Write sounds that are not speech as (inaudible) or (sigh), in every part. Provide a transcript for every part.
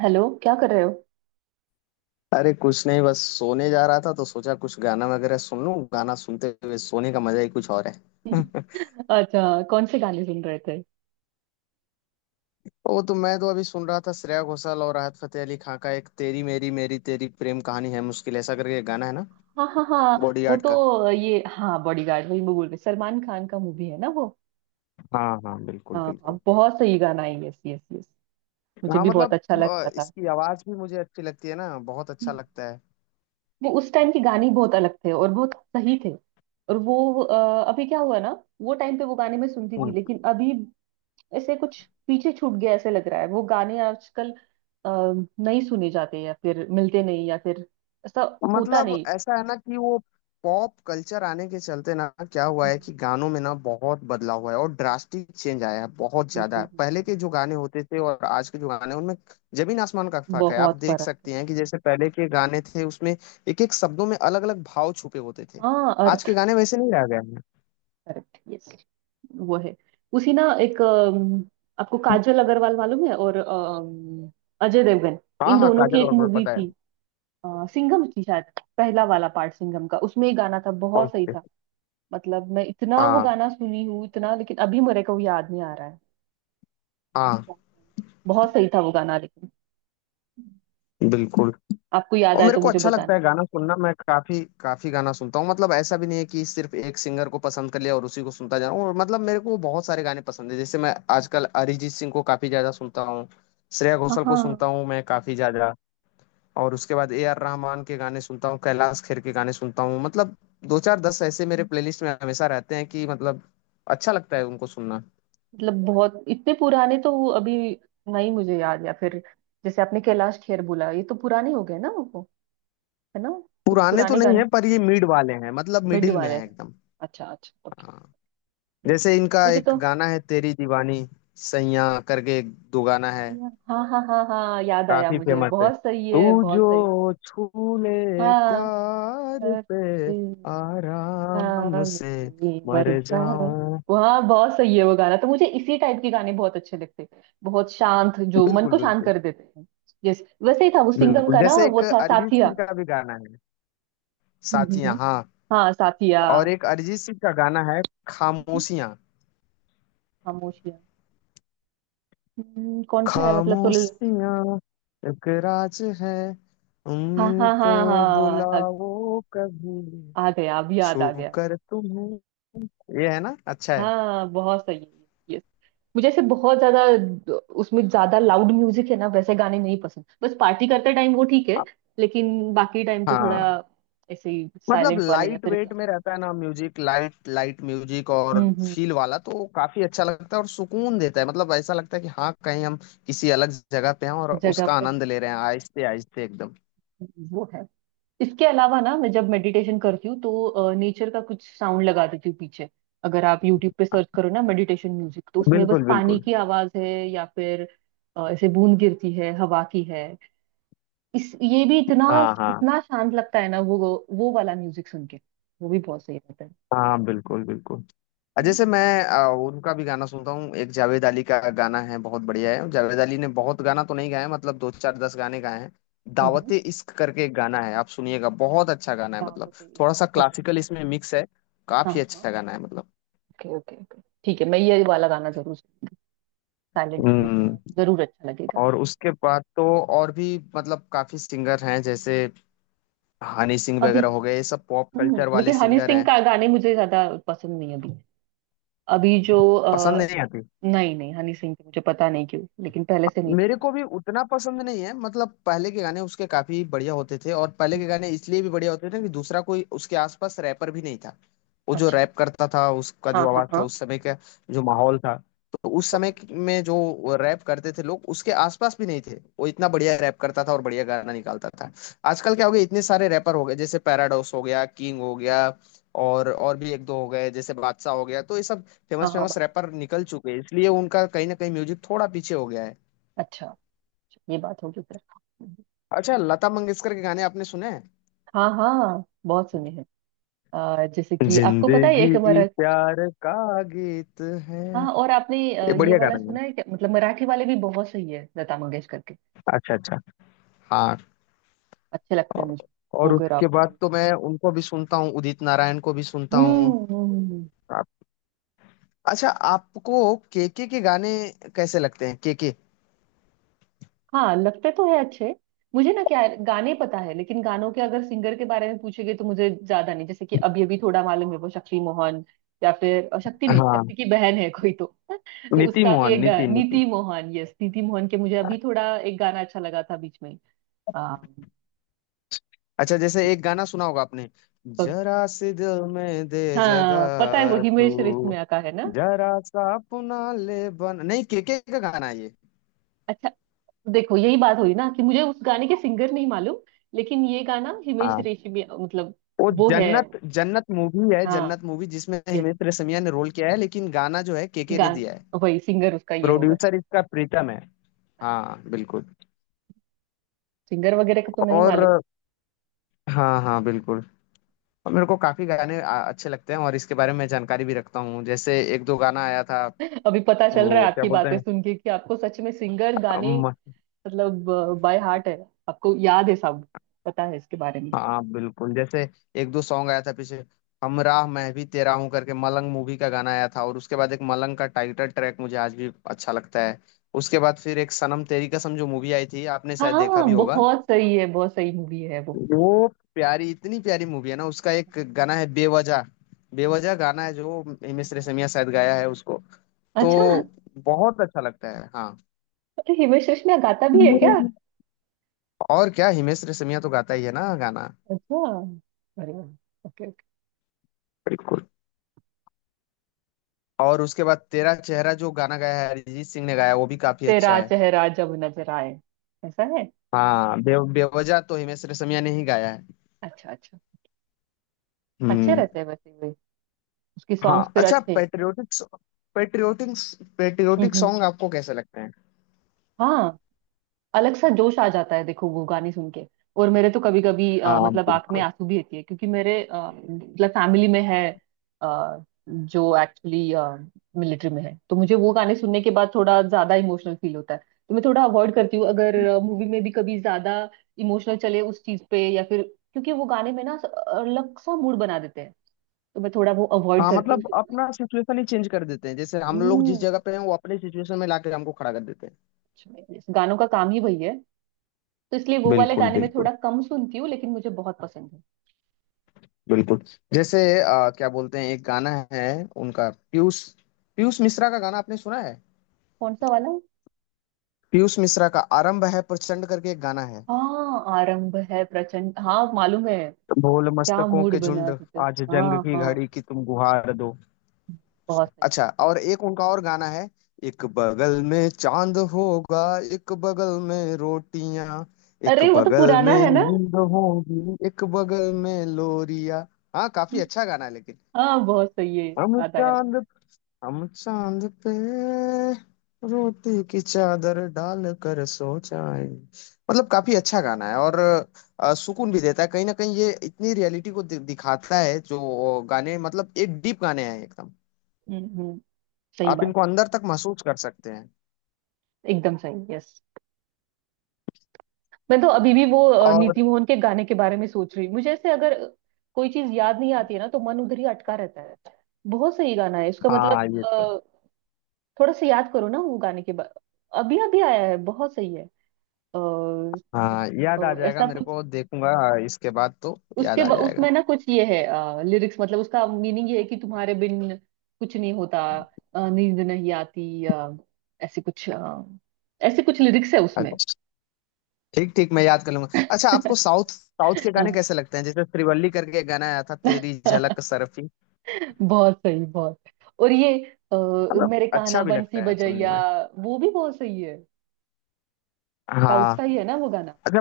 Hello, क्या कर रहे हो। अरे कुछ नहीं, बस सोने जा रहा था तो सोचा कुछ गाना वगैरह सुन लूं। गाना सुनते हुए सोने का मजा ही कुछ और है। (laughs) अच्छा, कौन से गाने सुन रहे थे। वो तो मैं तो अभी सुन रहा था श्रेया घोषाल और राहत फतेह अली खां का, एक तेरी मेरी मेरी तेरी प्रेम कहानी है मुश्किल ऐसा करके एक गाना है ना, हाँ हाँ हाँ। वो बॉडीगार्ड का। तो ये हाँ बॉडीगार्ड, वही मैं बोल रही, सलमान खान का मूवी है ना वो। हाँ हाँ, बिल्कुल हाँ हाँ, बिल्कुल। बहुत सही गाना है, यस यस यस। मुझे हाँ भी बहुत मतलब अच्छा लगता था। इसकी आवाज भी मुझे अच्छी लगती है ना, बहुत अच्छा लगता है। वो उस टाइम के गाने ही बहुत अलग थे और बहुत सही थे। और वो अभी क्या हुआ ना। वो टाइम पे वो गाने मैं सुनती थी, लेकिन अभी ऐसे कुछ पीछे छूट गया ऐसे लग रहा है, वो गाने आजकल अ, नहीं सुने जाते या फिर मिलते नहीं, या फिर ऐसा होता मतलब ऐसा है ना कि वो पॉप कल्चर आने के चलते ना क्या हुआ है कि नहीं। गानों में ना बहुत बदलाव हुआ है और ड्रास्टिक चेंज आया है बहुत हम्म, ज्यादा। हम्म, पहले हम्म। के जो गाने होते थे और आज के जो गाने हैं, उनमें जमीन आसमान का हम्म। फर्क है। आप बहुत देख फर्क सकती है। हैं कि जैसे पहले के गाने थे, उसमें एक एक शब्दों में अलग अलग भाव छुपे होते थे। हाँ, आज अर्थ। के गाने वैसे नहीं रह गए हैं। Correct, yes. वो है। उसी ना, एक आपको काजल अग्रवाल मालूम है। और अजय देवगन, हाँ इन हाँ, दोनों की काजल, एक और मूवी पता है। थी। सिंघम थी शायद। पहला वाला पार्ट सिंघम का, उसमें एक गाना था, बहुत सही ओके। था। मतलब मैं इतना वो हाँ गाना सुनी हूँ इतना, लेकिन अभी मेरे को वो याद नहीं आ रहा है। हाँ बहुत सही था वो गाना, लेकिन बिल्कुल। आपको याद और आए मेरे तो को मुझे अच्छा लगता बताना है भी। गाना सुनना। मैं काफी काफी गाना सुनता हूँ। मतलब ऐसा भी नहीं है कि सिर्फ एक सिंगर को पसंद कर लिया और उसी को सुनता जा रहा हूँ। और मतलब मेरे को बहुत सारे गाने पसंद है, जैसे मैं आजकल अरिजीत सिंह को काफी ज्यादा सुनता हूँ, श्रेया हाँ घोषाल को सुनता हाँ। हूँ मैं काफी ज्यादा। और उसके बाद ए आर रहमान के गाने सुनता हूँ, कैलाश खेर के गाने सुनता हूँ। मतलब दो चार दस ऐसे मेरे प्लेलिस्ट में हमेशा रहते हैं कि मतलब अच्छा लगता है उनको सुनना। मतलब बहुत इतने पुराने तो वो अभी नहीं मुझे याद, या फिर जैसे आपने कैलाश खेर बोला, ये तो पुराने हो गए ना वो, है ना। कुछ पुराने तो पुराने नहीं गाने। है पर ये मिड वाले हैं, मतलब मिड मिडिल में वाले है हैं। एकदम। अच्छा अच्छा, ओके। हाँ। जैसे इनका मुझे एक तो गाना है तेरी दीवानी, सैया करके एक दो गाना है, हाँ हाँ हाँ हाँ याद आया काफी मुझे, फेमस है। बहुत सही तू है, जो बहुत सही। छू ले हाँ, प्यार पे, हंसी, हाँ, आराम से हंसी मर मर जा। जाऊं। वहाँ बहुत सही है वो गाना, तो मुझे इसी टाइप के गाने बहुत अच्छे लगते हैं, बहुत शांत जो मन बिल्कुल को शांत बिल्कुल। कर देते हैं। यस, वैसे ही था वो सिंघम बिल्कुल, का ना, जैसे एक वो था अरिजीत साथिया। सिंह का भी गाना है, जी जी जी। साथियां, हाँ। हाँ, साथिया। और एक अरिजीत सिंह का गाना है हम्म, खामोशियां। खामोशिया। कौन सा है मतलब तो। खामोशियां एक राज है हाँ हाँ उनको, हाँ हाँ बुलाओ कभी, आ गया, अभी याद छू आ गया। कर तुम्हें, ये है ना, अच्छा है। हाँ, बहुत सही है, यस। मुझे ऐसे बहुत ज्यादा उसमें ज्यादा लाउड म्यूजिक है ना, वैसे गाने नहीं पसंद, बस पार्टी करते टाइम वो ठीक है। लेकिन बाकी टाइम तो थोड़ा हाँ ऐसे ही मतलब साइलेंट वाले या लाइट फिर वेट क्लास। में रहता है ना म्यूजिक, लाइट लाइट म्यूजिक। और हम्म हम्म फील हम्म, वाला तो काफी अच्छा लगता है और सुकून देता है। मतलब ऐसा लगता है कि हाँ कहीं हम किसी अलग जगह पे हैं और जगह उसका पे आनंद ले रहे हैं, आहिस्ते आहिस्ते एकदम। वो है। इसके अलावा ना मैं जब मेडिटेशन करती हूँ तो नेचर का कुछ साउंड लगा देती हूँ पीछे। अगर आप यूट्यूब पे सर्च करो ना मेडिटेशन म्यूजिक, तो उसमें बस बिल्कुल पानी बिल्कुल। की आवाज है या फिर ऐसे बूंद गिरती है, हवा की है। इस ये भी इतना हाँ हाँ। इतना शांत लगता है ना वो वाला म्यूजिक सुन के वो भी बहुत सही रहता है। हाँ बिल्कुल बिल्कुल। हम्म जैसे मैं उनका भी गाना सुनता हूँ, एक जावेद अली का गाना है, बहुत बढ़िया है। जावेद अली ने बहुत गाना तो नहीं गाया, मतलब दो चार दस गाने गाए हैं। हम्म, दावते इश्क करके एक गाना है, आप सुनिएगा, बहुत अच्छा गाना है। क्या मतलब होते हैं? थोड़ा सा ओके। क्लासिकल इसमें मिक्स है, हाँ काफी हाँ हाँ। अच्छा गाना है मतलब। ओके ओके ओके, ठीक है, मैं ये वाला गाना जरूर, साइलेंट है तो मुझे हम्म। जरूर अच्छा लगेगा। और उसके बाद तो और भी मतलब काफी सिंगर हैं, जैसे हनी सिंह अभी वगैरह हो गए, ये सब पॉप कल्चर हम्म, वाले लेकिन हनी सिंगर सिंह हैं। का गाने मुझे ज्यादा पसंद नहीं है। अभी अभी जो पसंद नहीं आती। नहीं नहीं, हनी सिंह की मुझे पता नहीं क्यों लेकिन पहले से नहीं मेरे पसंद। को भी उतना पसंद नहीं है, मतलब पहले के गाने उसके काफी बढ़िया होते थे। और पहले के हम्म। गाने इसलिए भी बढ़िया होते थे कि दूसरा कोई उसके आसपास रैपर भी नहीं था। वो जो अच्छा, रैप करता था, उसका हाँ जो हाँ आवाज था हाँ। उस समय का, जो माहौल था, तो उस समय ओके, में जो रैप करते थे लोग, उसके आसपास भी नहीं थे। वो इतना बढ़िया रैप करता था और बढ़िया गाना निकालता था। आजकल क्या हो गया, इतने सारे रैपर हो गए, जैसे पैराडॉक्स हो गया, किंग हो गया, और भी एक दो हो गए, जैसे बादशाह हो गया। तो ये सब हाँ फेमस हाँ, फेमस बात रैपर निकल चुके हैं, इसलिए उनका कहीं ना कहीं म्यूजिक थोड़ा पीछे हो गया है। अच्छा। अच्छा, ये बात होगी फिर। हम्म। अच्छा, लता मंगेशकर के गाने आपने सुने हैं? हाँ हाँ, बहुत सुने हैं। जैसे कि आपको पता है एक जिंदगी हमारा, प्यार का गीत है, हाँ। और आपने ये ये बढ़िया वाला गाना है। सुना है क्या, मतलब मराठी वाले भी बहुत सही है लता मंगेशकर के, अच्छा अच्छा, हाँ। अच्छे लगते हैं और मुझे। और मोगरा उसके बाद फूल। तो मैं उनको भी सुनता हूँ, उदित नारायण को भी सुनता हम्म हूँ। हम्म, हम्म। आप- अच्छा, आपको केके के गाने कैसे लगते हैं, केके? हाँ, लगते तो है अच्छे। मुझे ना क्या है, गाने पता है, लेकिन गानों के अगर सिंगर के बारे में पूछेंगे तो मुझे ज्यादा नहीं। जैसे कि अभी अभी थोड़ा मालूम है, वो शक्ति मोहन, या फिर शक्ति नहीं, हाँ। शक्ति की बहन है कोई तो (laughs) तो नीति उसका भी मोहन, एक नीति नीति नीति मोहन, यस, नीति मोहन के मुझे अभी थोड़ा एक गाना अच्छा लगा था बीच में। आ, अच्छा जैसे एक गाना सुना होगा आपने, कौन सा? जरा सी दिल में दे हाँ, पता है, वो जगह हिमेश तू, रेशमिया का है ना। जरा सा अपना ले बन, नहीं, केके का गाना है ये। अच्छा, देखो यही बात हुई ना कि मुझे उस गाने के सिंगर नहीं मालूम, लेकिन ये गाना हिमेश रेशमिया मतलब, वो वो है। जन्नत, जन्नत मूवी है, हाँ, जन्नत मूवी जिसमें yes, हिमेश रेशमिया ने रोल किया है, लेकिन गाना जो है केके ने गान, दिया है। वही सिंगर उसका ये होगा। प्रोड्यूसर इसका प्रीतम है। अच्छा, हाँ बिल्कुल। सिंगर वगैरह का तो नहीं मालूम। और हाँ हाँ बिल्कुल। और मेरे को काफी गाने अच्छे लगते हैं, और इसके बारे में जानकारी भी रखता हूँ। जैसे एक दो गाना आया था, (laughs) अभी पता चल रहा है वो क्या आपकी बोलते बातें सुन के कि आपको सच में सिंगर गाने हैं। मतलब बाय हार्ट है, आपको याद है सब, पता है इसके बारे में। हाँ बिल्कुल, जैसे एक दो सॉन्ग आया था पीछे, हमराह मैं भी तेरा हूँ करके, मलंग मूवी का गाना आया था। और उसके बाद एक मलंग का टाइटल ट्रैक मुझे आज भी अच्छा लगता है। उसके बाद फिर एक सनम तेरी कसम जो मूवी आई थी, आपने शायद देखा हाँ, भी होगा बहुत सही है, बहुत सही मूवी है वो। वो, प्यारी, इतनी प्यारी मूवी है ना। उसका एक गाना है बेवजह, बेवजह गाना है जो हिमेश हाँ। रेशमिया शायद गाया है उसको। तो अच्छा, बहुत अच्छा लगता है। हाँ अरे हिमेश रेशमिया गाता भी है क्या। और क्या, हिमेश रेशमिया तो गाता ही है ना गाना। अच्छा, अरे, ओके ओके। बिल्कुल। और उसके बाद तेरा चेहरा जो गाना गाया है, अरिजीत सिंह ने गाया, वो भी काफी अच्छा तेरा है। चेहरा जब नजर आए, ऐसा है। हाँ बेवजह तो हिमेश रेशमिया ने ही गाया है। अच्छा अच्छा। अच्छे हम्म। रहते हैं वैसे भी, उसकी हाँ, सॉन्ग्स फिर अच्छा। अच्छे हैं तो। पेट्रियोटिक, पेट्रियोटिक पेट्रियोटिक हम्म। सॉन्ग आपको कैसे लगते हैं? हाँ, अलग सा जोश आ जाता है, देखो वो गाने सुन के। और मेरे तो कभी कभी हाँ मतलब आंख में बिल्कुल। आंसू भी रहती है, क्योंकि मेरे मतलब फैमिली में है, जो एक्चुअली मिलिट्री में है, तो मुझे वो गाने सुनने के बाद थोड़ा ज्यादा इमोशनल फील होता है, तो मैं थोड़ा अवॉइड करती हूँ, अगर मूवी में भी कभी ज्यादा इमोशनल चले उस चीज पे, या फिर क्योंकि वो गाने में ना अलग सा मूड बना देते हैं, तो मैं थोड़ा वो अवॉइड हाँ करती हूँ मतलब सुनना। अपना सिचुएशन ही चेंज कर देते हैं, जैसे हम लोग जिस हम्म। जगह पे हैं, वो अपने सिचुएशन में लाके हमको खड़ा कर देते हैं। अच्छा, गानों का काम ही वही है, तो इसलिए वो वाले बिल्कुल गाने में थोड़ा बिल्कुल। कम सुनती हूँ, लेकिन मुझे बहुत पसंद है। बिल्कुल, जैसे क्या बोलते हैं, एक गाना है उनका, पीयूष, पीयूष मिश्रा का गाना आपने सुना है? कौन सा वाला। पीयूष मिश्रा का आरंभ है प्रचंड करके एक गाना है, हाँ, आरंभ है प्रचंड, हाँ मालूम है। भोल क्या मस्तकों मूड के झुंड, बना देते। आज जंग हाँ की घड़ी हाँ, की तुम गुहार दो। बहुत सही है। अच्छा, और एक उनका और गाना है, एक बगल में चांद होगा, एक बगल में रोटियां, एक अरे, वो तो बगल पुराना में है ना। नींद होगी, एक बगल में लोरिया। हाँ काफी अच्छा गाना है लेकिन। हाँ, बहुत सही है, हम याद आया चांद मुझे। हम चांद पे रोटी की चादर डाल कर सो जाए, मतलब काफी अच्छा गाना है। और सुकून भी देता है कहीं ना कहीं। ये इतनी रियलिटी को दिखाता है जो गाने, मतलब एक डीप गाने हैं एकदम, हम्म, सही आप बात इनको बोली। अंदर तक महसूस कर सकते हैं। एकदम सही, यस। मैं तो अभी भी वो और नीति मोहन के गाने के बारे में सोच रही हूँ, मुझे ऐसे अगर कोई चीज याद नहीं आती है ना तो मन उधर ही अटका रहता है। बहुत सही गाना है इसका, मतलब हाँ ये तो। थोड़ा सा याद करो ना वो गाने के बा... अभी अभी आया है, बहुत सही है। अ, हाँ अ, याद आ जाएगा, ऐसा मेरे कुछ, को देखूंगा। इसके बाद तो याद आ जाएगा। उसमें ना कुछ ये है, लिरिक्स मतलब उसका मीनिंग ये है कि तुम्हारे बिन कुछ नहीं होता, नींद नहीं आती, ऐसे कुछ, ऐसे कुछ लिरिक्स है उसमें। अच्छा ठीक ठीक, मैं याद कर लूंगा। अच्छा आपको साउथ, साउथ के गाने कैसे लगते हैं? जैसे श्रीवल्ली करके एक गाना आया था, तेरी झलक (laughs) सरफी। बहुत सही, बहुत। और ये अ, मतलब मेरे कान्हा अच्छा भी बंसी लगता है सुनने बजैया, में। वो भी बहुत सही है। साउथ हाँ। का ही है ना वो गाना। अच्छा,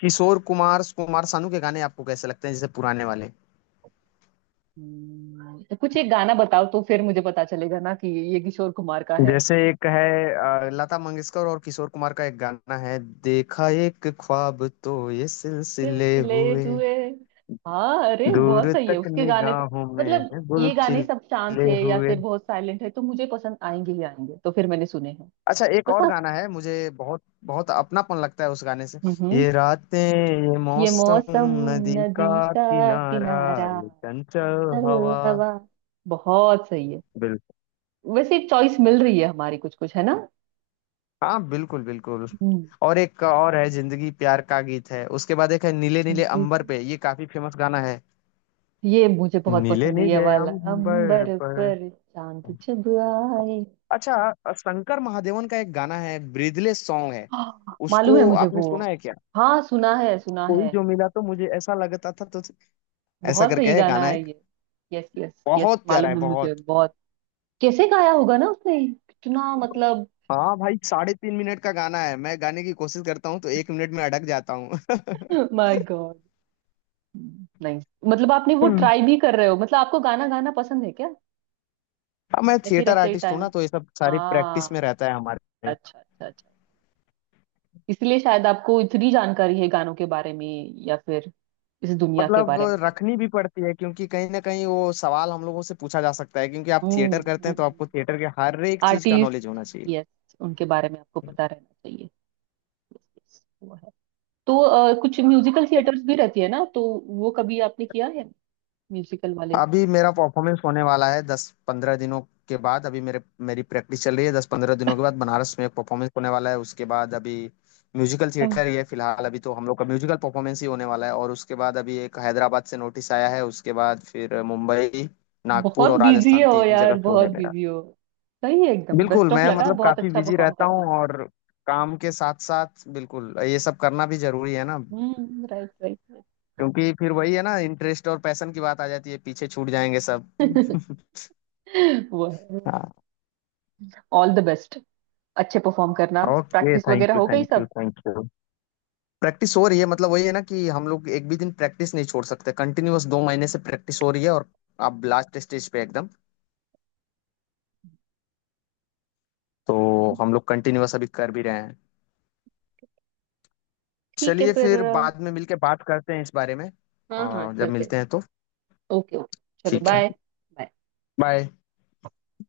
किशोर कुमार, कुमार सानू के गाने आपको कैसे लगते हैं, जैसे पुराने वाले? तो कुछ एक गाना बताओ, तो फिर मुझे पता चलेगा ना कि ये किशोर कुमार का है। जैसे एक है लता मंगेशकर और किशोर कुमार का एक गाना है, देखा एक ख्वाब तो ये सिलसिले सिलसिले हुए, हुए। हाँ, अरे बहुत दूर सही है तक उसके गाने तो। निगाहों में है मतलब गुल ये गाने सब शांत खिले है या हुए। फिर बहुत साइलेंट है, तो मुझे पसंद आएंगे ही आएंगे, तो फिर मैंने सुने हैं अच्छा, एक बस, और हाँ। गाना है, मुझे बहुत बहुत अपनापन लगता है उस गाने से, हम्म, ये रातें ये ये मौसम, मौसम, नदी नदी, का का, किनारा, किनारा, ये चंचल चंचल हवा। हवा, बहुत सही है। वैसे चॉइस मिल रही है हमारी, कुछ कुछ है ना। हाँ बिल्कुल बिल्कुल। हम्म, और एक और है जिंदगी प्यार का गीत है। उसके बाद एक है नीले नीले हम्म, अंबर पे, ये काफी फेमस गाना है। ये मुझे बहुत नीले पसंद है, ये नीले वाला अंबर अंबर पर। पर चांद जब आए। अच्छा, शंकर महादेवन का एक गाना है, ब्रीदले सॉन्ग है हाँ, मालूम उसको, है मुझे आपने वो। सुना है क्या? हाँ, सुना है सुना कोई है। जो मिला तो मुझे ऐसा लगता था, तो ऐसा बहुत करके सही है गाना गाना है एक। ये। यस यस यस, बहुत प्यारा है, मालूम है मुझे, बहुत। बहुत। कैसे गाया होगा ना उसने, कितना मतलब। हाँ भाई, 3.5 मिनट का गाना है, मैं गाने की कोशिश करता हूँ तो 1 मिनट में अटक जाता हूँ। (laughs) (laughs) My God. नहीं, मतलब आपने वो ट्राई भी कर रहे हो, मतलब आपको गाना गाना पसंद है क्या, हाँ मैं या फिर थिएटर ऐसे ही आर्टिस्ट हूँ टाइम। ना, तो ये सब आ, सारी प्रैक्टिस में रहता है हमारे। अच्छा अच्छा अच्छा, इसलिए शायद आपको इतनी जानकारी है गानों के बारे में, या फिर इस दुनिया के मतलब बारे में। रखनी भी पड़ती है, क्योंकि कहीं ना कहीं वो सवाल हम लोगों से पूछा जा सकता है। क्योंकि आप थिएटर हम्म करते हैं तो हम्म। आपको थिएटर के हर एक चीज का आर्टिस्ट, नॉलेज होना चाहिए। यस, उनके बारे में आपको पता रहना चाहिए, वो है। तो कुछ म्यूजिकल थिएटर्स भी रहती है ना, तो वो कभी आपने किया है, म्यूजिकल वाले। अभी मेरा परफॉर्मेंस होने वाला है 10-15 दिनों के बाद। अभी मेरे मेरी प्रैक्टिस चल रही है, 10-15 दिनों के बाद बनारस में एक परफॉर्मेंस होने वाला है। उसके बाद अभी म्यूजिकल तब थिएटर ही है फिलहाल, अभी तो हम लोग का म्यूजिकल परफॉर्मेंस ही होने वाला है। और उसके बाद अभी एक हैदराबाद से नोटिस आया है। उसके बाद फिर मुंबई, नागपुर बहुत और बिजी राजस्थान, हो तीन जगह यार, शो बहुत है मेरा। बिजी हो। सही है, एकदम बिल्कुल, बेस्ट ऑफ मैं लगा, मतलब बहुत काफी अच्छा बिजी परफॉर्म रहता हूँ। करना। और काम के साथ साथ बिल्कुल ये सब करना भी जरूरी है ना, हम्म, राइट। क्योंकि फिर वही है ना, इंटरेस्ट और पैशन की बात आ जाती है, पीछे छूट जाएंगे सब। (laughs) राइट, (laughs) वो है। हाँ। ऑल द बेस्ट, अच्छे परफॉर्म करना। ओके, प्रैक्टिस थैंक वगैरह यू हो गई थैंक यू सब। Thank you. प्रैक्टिस हो रही है, मतलब वही है ना कि हम लोग एक भी दिन प्रैक्टिस नहीं छोड़ सकते। कंटिन्यूअस 2 महीने से प्रैक्टिस हो रही है और अब लास्ट स्टेज पे एकदम। तो हम लोग कंटिन्यूअस अभी कर भी रहे हैं। ठीक है चलिए फिर फिर बाद में मिलके बात करते हैं इस बारे में, हाँ हाँ, और जब चलते। मिलते हैं तो। ओके ओके, चलो ठीक है, बाय। बाय।